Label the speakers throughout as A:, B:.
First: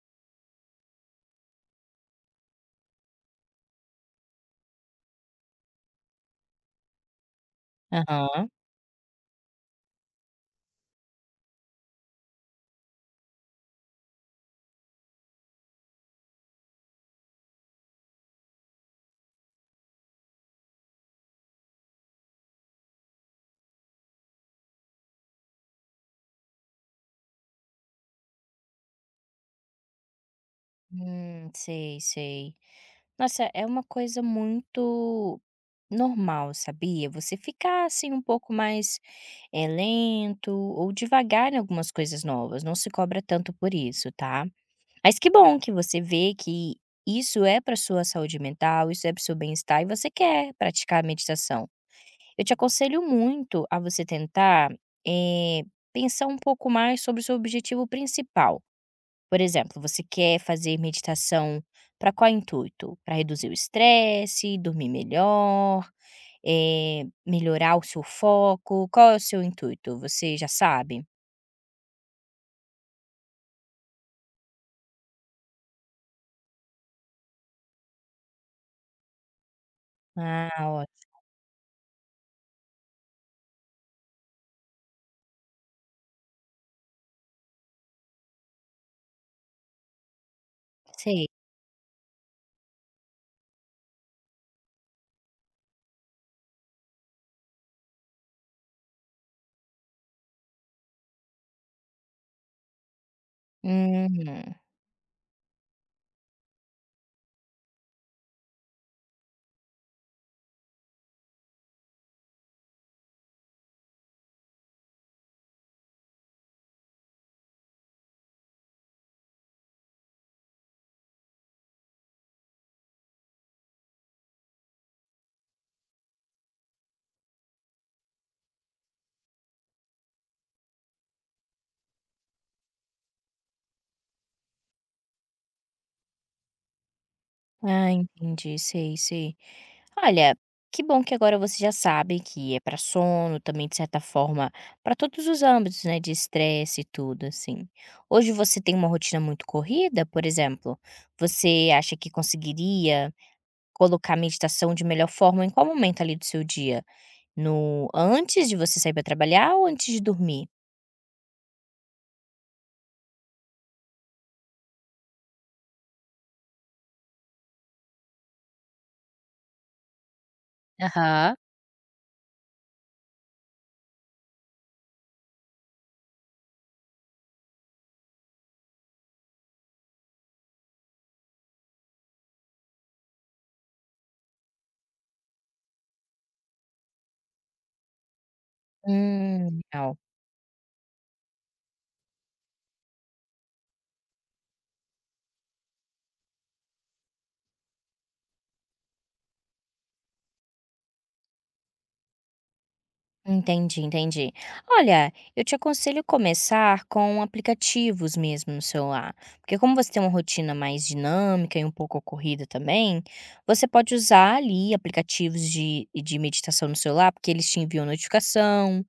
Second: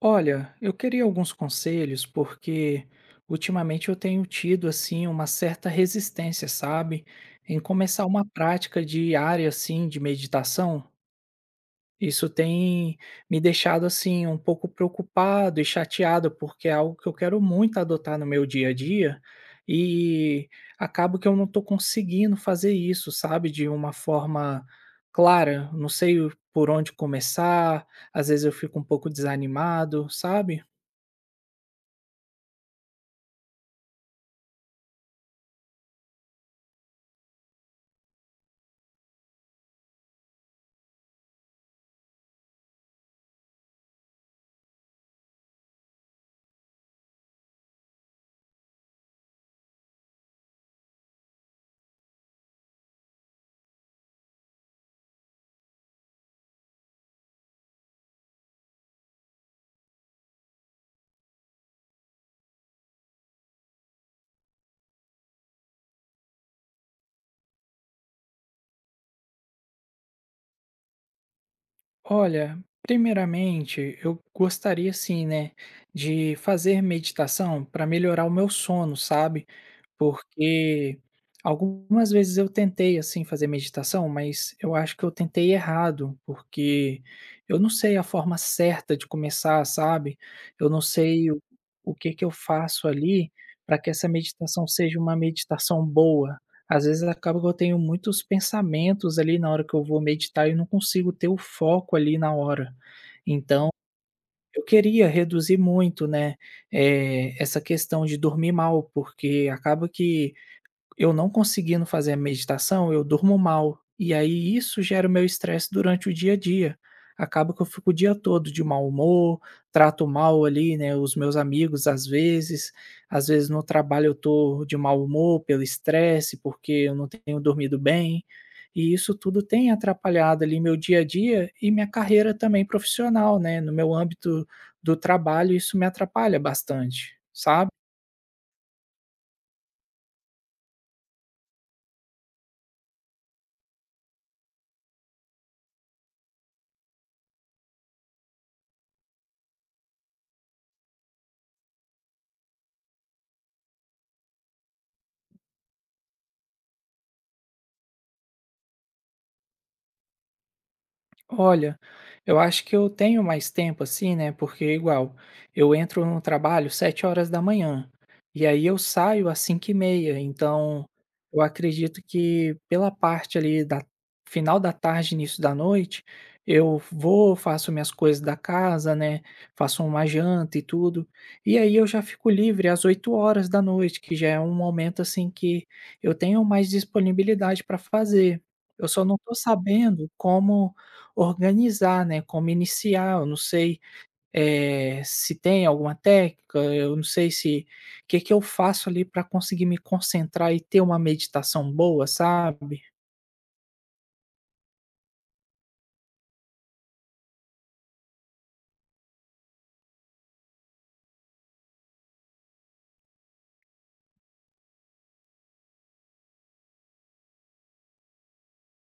A: Olha, eu queria alguns conselhos porque ultimamente eu tenho tido assim uma certa resistência, sabe, em começar uma
B: Aham.
A: prática diária assim de meditação. Isso tem me deixado assim um pouco preocupado e chateado porque é algo que eu quero muito adotar no meu dia a dia e acabo que eu não estou conseguindo fazer isso, sabe, de uma forma clara. Não sei por onde começar. Às vezes eu fico um pouco desanimado, sabe?
B: Sei, sei. Nossa, é uma coisa muito normal, sabia? Você ficar assim um pouco mais lento ou devagar em algumas coisas novas. Não se cobra tanto por isso, tá? Mas que bom que você vê que isso é para sua saúde mental, isso é para seu bem-estar e você quer praticar a meditação. Eu te aconselho muito a você tentar eh, pensar um pouco mais sobre o seu objetivo principal. Por exemplo, você quer fazer meditação para qual intuito? Para reduzir o estresse, dormir melhor, melhorar o seu foco? Qual é o seu intuito? Você já sabe?
A: Olha, primeiramente, eu gostaria sim, né, de fazer meditação para melhorar o meu sono, sabe?
B: Ah, ó,
A: Porque algumas vezes eu tentei assim fazer meditação, mas eu acho que eu tentei errado, porque eu não sei a forma certa de começar, sabe? Eu não
B: sei.
A: sei o que que eu faço ali para que essa meditação seja uma meditação boa. Às vezes acaba que eu tenho muitos pensamentos ali na hora que eu vou meditar e não consigo ter o foco ali na hora. Então,
B: Uhum.
A: eu queria reduzir muito, né, essa questão de dormir mal, porque acaba que eu não conseguindo fazer a meditação, eu durmo mal, e aí isso gera o meu estresse durante o dia a dia. Acaba que eu fico o dia todo de mau humor, trato mal ali, né, os meus amigos às vezes no trabalho eu tô de mau humor pelo estresse, porque eu não tenho dormido bem, e isso tudo tem atrapalhado ali meu dia a dia e minha carreira também profissional, né, no meu âmbito do trabalho isso me atrapalha bastante, sabe?
B: Ah, entendi, sei, sei. Olha, que bom que agora você já sabe que é para sono, também de certa forma, para todos os âmbitos, né, de estresse e tudo assim. Hoje você tem uma rotina muito corrida, por exemplo, você acha que conseguiria colocar a meditação de melhor forma em qual momento ali do seu dia? No antes de você sair para trabalhar ou antes de dormir?
A: Olha, eu acho que eu tenho mais tempo assim, né? Porque é igual, eu entro no trabalho 7 horas da manhã e aí eu saio às 5 e meia. Então,
B: Aham.
A: eu acredito que pela parte ali da final da tarde, início da noite, eu vou, faço minhas coisas da casa, né? Faço uma janta e tudo. E aí eu já fico livre às 8 horas da noite, que já é um momento assim que eu tenho mais disponibilidade para fazer. Eu só não estou
B: Legal.
A: sabendo como organizar, né, como iniciar, eu não sei, se tem alguma técnica, eu não sei se o que que eu faço ali para conseguir me concentrar e ter uma meditação boa, sabe?
B: Entendi, entendi. Olha, eu te aconselho começar com aplicativos mesmo no celular, porque como você tem uma rotina mais dinâmica e um pouco corrida também, você pode usar ali aplicativos de meditação no celular, porque eles te enviam notificação,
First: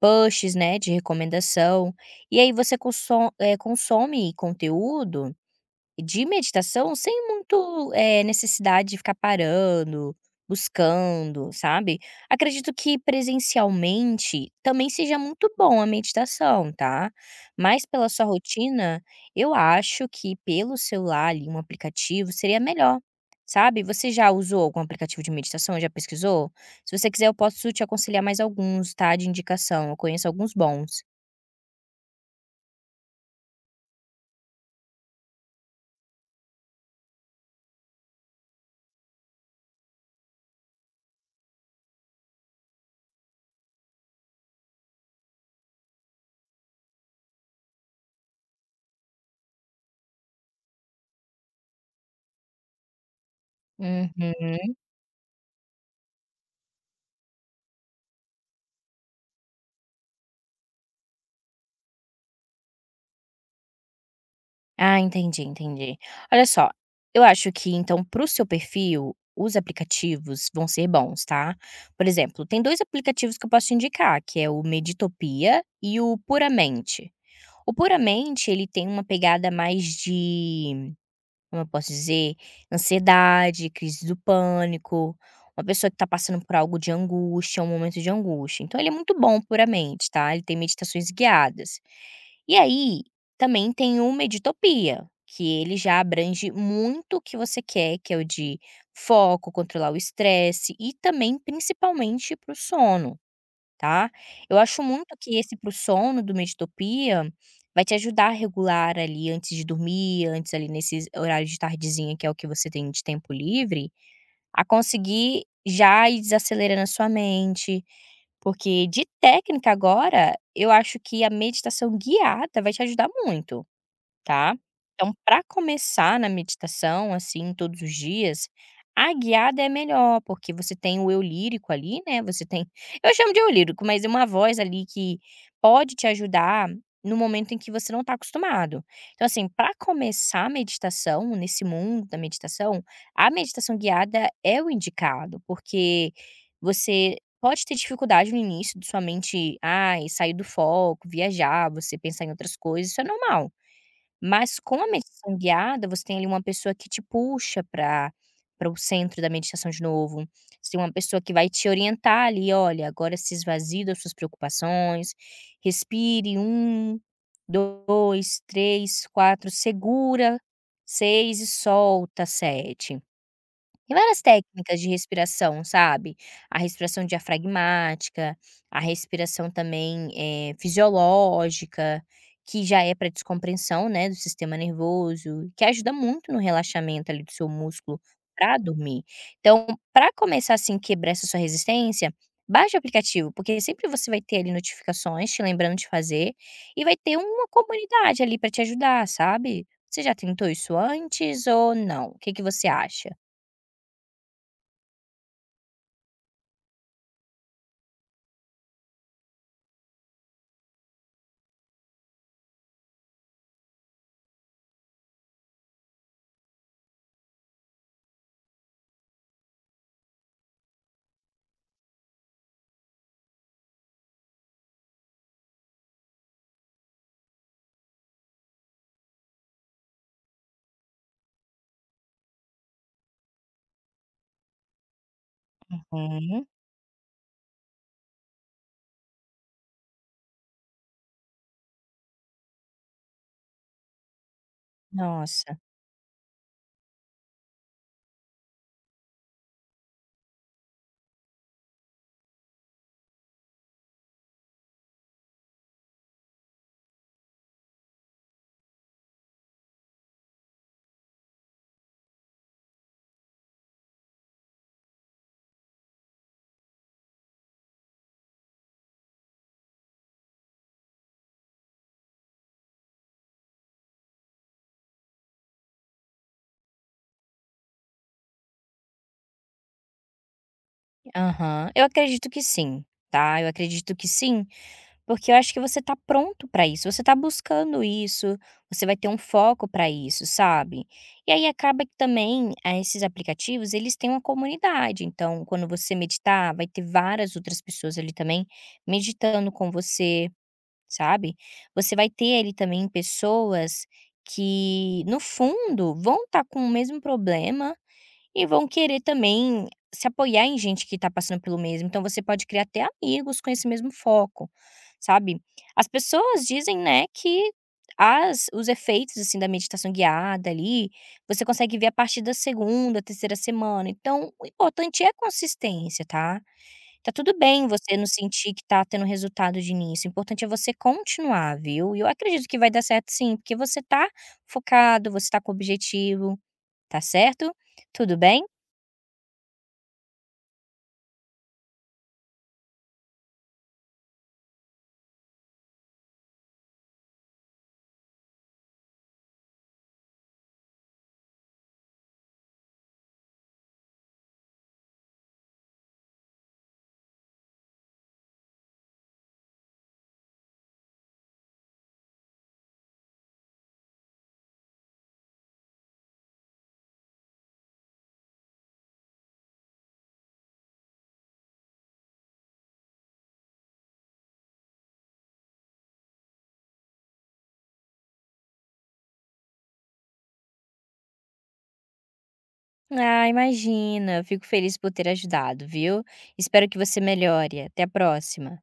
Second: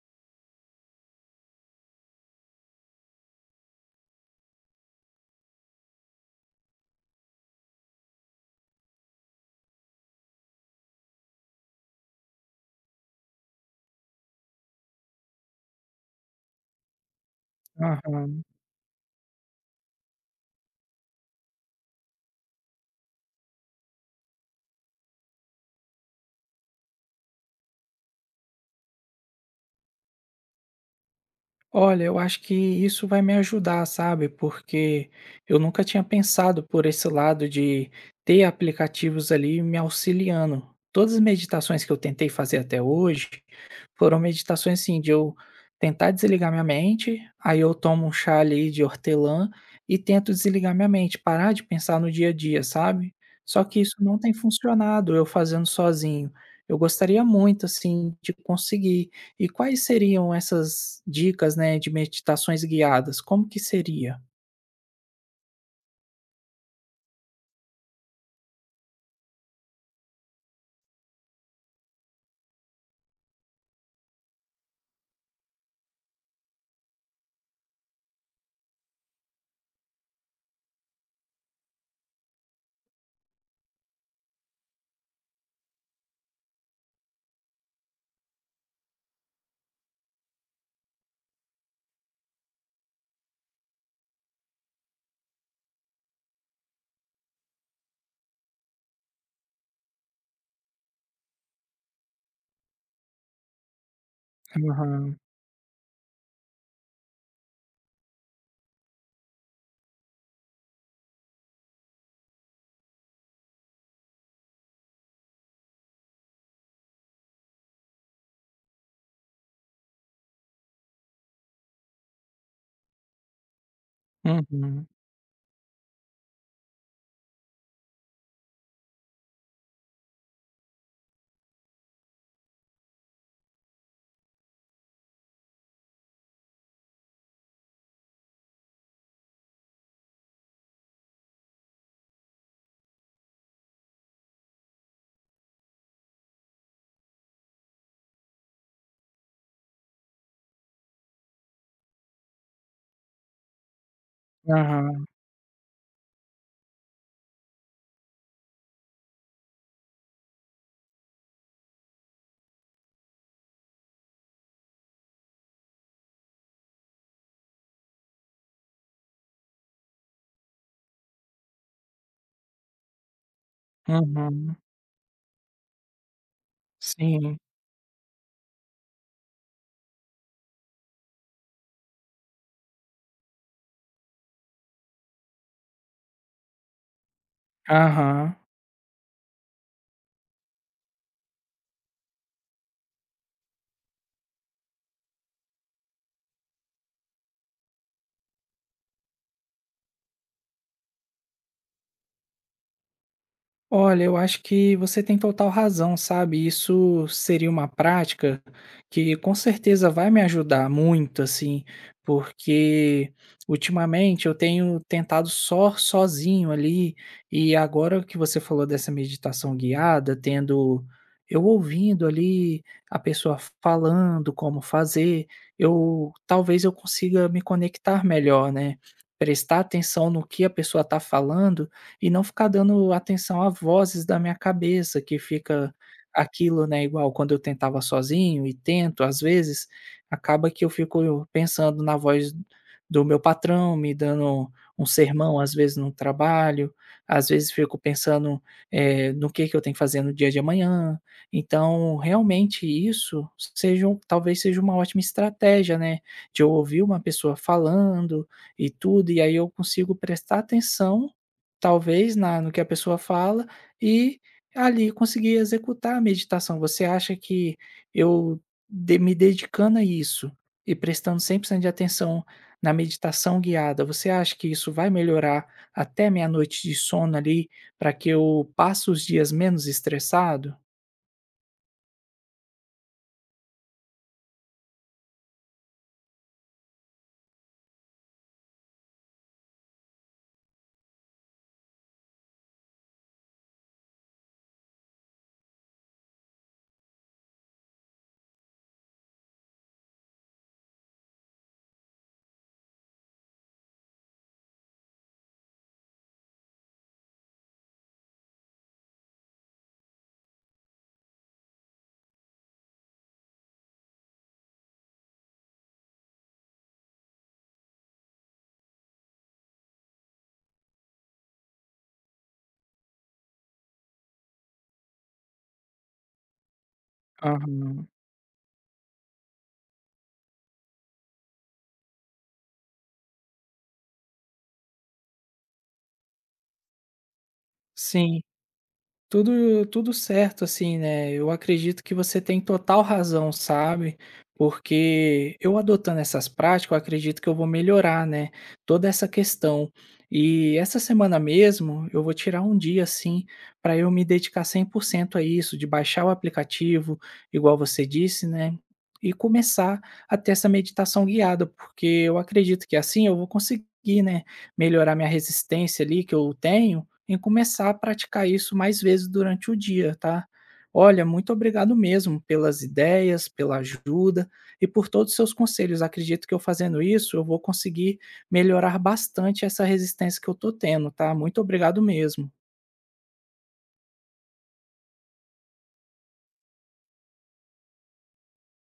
B: pushs, né, de recomendação, e aí você consome conteúdo de meditação sem muito necessidade de ficar parando, buscando, sabe. Acredito que presencialmente também seja muito bom a meditação, tá. Mas pela sua
A: Aham.
B: rotina, eu acho que pelo celular ali, um aplicativo seria melhor, sabe. Você já usou algum aplicativo de meditação, já pesquisou? Se você quiser eu posso te aconselhar mais alguns, tá, de indicação, eu conheço alguns bons.
A: Olha, eu acho que isso vai me ajudar, sabe? Porque eu nunca tinha pensado por esse lado de ter aplicativos ali me auxiliando. Todas as meditações que eu tentei fazer até hoje foram meditações assim, de eu tentar desligar minha mente, aí eu tomo um chá ali de hortelã e tento desligar minha mente, parar de pensar no dia a dia, sabe? Só que isso não tem
B: Uhum.
A: funcionado eu fazendo sozinho. Eu gostaria muito, assim, de conseguir e quais seriam essas dicas, né, de meditações guiadas? Como que seria?
B: Ah, entendi, entendi. Olha só, eu acho que então para o seu perfil, os aplicativos vão ser bons, tá? Por exemplo, tem 2 aplicativos que eu posso te indicar, que é o Meditopia e o Puramente. O Puramente ele tem uma pegada mais de como eu posso dizer? Ansiedade, crise do pânico, uma pessoa que está passando por algo de angústia, um momento de angústia. Então ele é muito bom puramente, tá? Ele tem meditações guiadas. E aí, também tem o Meditopia, que ele já abrange muito o que você quer, que é o de foco, controlar o estresse e também, principalmente, para o sono. Tá? Eu acho muito
A: Aham,
B: que esse para o sono do Meditopia vai te ajudar a regular ali antes de dormir, antes ali nesses horários de tardezinha, que é o que você tem de tempo livre, a conseguir já ir desacelerando a sua mente. Porque de técnica agora, eu acho que a meditação guiada vai te ajudar muito. Tá?
A: uhum,
B: Então, para começar na meditação, assim, todos os dias, a guiada é melhor, porque você tem o eu lírico ali, né? Você tem. Eu chamo de eu lírico, mas é uma voz ali que pode te ajudar no momento em que você não está acostumado. Então, assim, para começar a meditação, nesse mundo da meditação, a meditação guiada é o indicado, porque você. Pode ter dificuldade no início de sua mente, ai, sair do foco, viajar, você pensar em outras coisas, isso é normal. Mas com a
A: aham,
B: meditação é guiada, você tem ali uma pessoa que te puxa para o centro da meditação de novo. Você tem uma pessoa que vai te orientar ali: "Olha, agora se esvazie das suas preocupações, respire um, 2, 3, 4, segura 6, e solta 7 tem várias
A: aham,
B: técnicas de respiração, sabe. A respiração
A: sim,
B: diafragmática, a respiração também, fisiológica, que já é para descompressão, né, do sistema nervoso, que ajuda muito no relaxamento ali do seu músculo
A: aham.
B: para dormir. Então, para começar, assim, quebrar essa sua resistência, baixa o aplicativo, porque sempre você vai ter ali notificações te lembrando de fazer e vai ter uma comunidade ali para te ajudar, sabe. Você já tentou isso antes ou não? O que que você acha?
A: Olha, eu acho que você tem total razão, sabe? Isso seria uma prática que com certeza vai me ajudar muito, assim, porque ultimamente eu tenho tentado só sozinho ali, e agora que você falou dessa meditação guiada, tendo eu ouvindo ali a pessoa falando como fazer, eu talvez eu consiga me conectar melhor, né? Prestar atenção no que a pessoa está falando e não ficar dando atenção a vozes da minha cabeça que fica
B: Hum,
A: aquilo, né, igual quando eu tentava sozinho e tento às vezes, acaba que eu fico pensando na voz do meu patrão me dando um sermão, às
B: nossa.
A: vezes, no trabalho, às vezes fico pensando, no que eu tenho que fazer no dia de amanhã. Então, realmente isso seja um talvez seja uma ótima estratégia, né, de eu ouvir uma pessoa falando e tudo, e aí eu consigo prestar atenção talvez na no que a pessoa fala e ali conseguir executar a meditação. Você acha que eu de me dedicando a isso e prestando 100% de atenção na meditação guiada, você acha que isso vai melhorar até minha noite de sono ali, para que eu passe os dias menos estressado?
B: Aham. Eu acredito que sim, tá, eu acredito que sim, porque eu acho que você tá pronto pra isso, você tá buscando isso, você vai ter um foco pra isso, sabe. E aí acaba que também, ah, esses aplicativos, eles têm uma comunidade, então quando você meditar, vai ter várias outras pessoas ali também meditando com você, sabe. Você vai ter ali também pessoas que, no fundo, vão estar com o mesmo problema e vão querer também se apoiar em gente que está passando pelo mesmo, então você pode criar até amigos com esse mesmo foco, sabe. As pessoas dizem, né, que as os efeitos, assim, da meditação guiada ali, você consegue ver a partir da segunda, terceira semana, então o importante é a consistência, tá. Tá tudo bem
A: Aham.
B: você não sentir que tá tendo resultado de início, o importante é você continuar, viu. E eu acredito que vai dar certo sim, porque você tá focado, você tá com objetivo, tá certo? Tudo
A: Sim.
B: bem?
A: Tudo certo, assim, né, eu acredito que você tem total razão, sabe, porque eu adotando essas práticas, eu acredito que eu vou melhorar, né, toda essa questão. E essa semana mesmo, eu vou tirar um dia, assim, para eu me dedicar 100% a isso, de baixar o aplicativo, igual você disse, né, e começar a ter essa meditação guiada, porque eu acredito que assim eu vou conseguir, né, melhorar minha resistência ali que eu tenho em começar a praticar isso mais vezes durante o dia, tá? Olha, muito obrigado mesmo pelas ideias, pela ajuda e por todos os seus conselhos. Acredito que eu fazendo isso, eu vou conseguir melhorar bastante essa resistência que eu tô tendo, tá? Muito obrigado mesmo.
B: Ah, imagina. Eu fico feliz por ter ajudado, viu? Espero que você melhore. Até a próxima.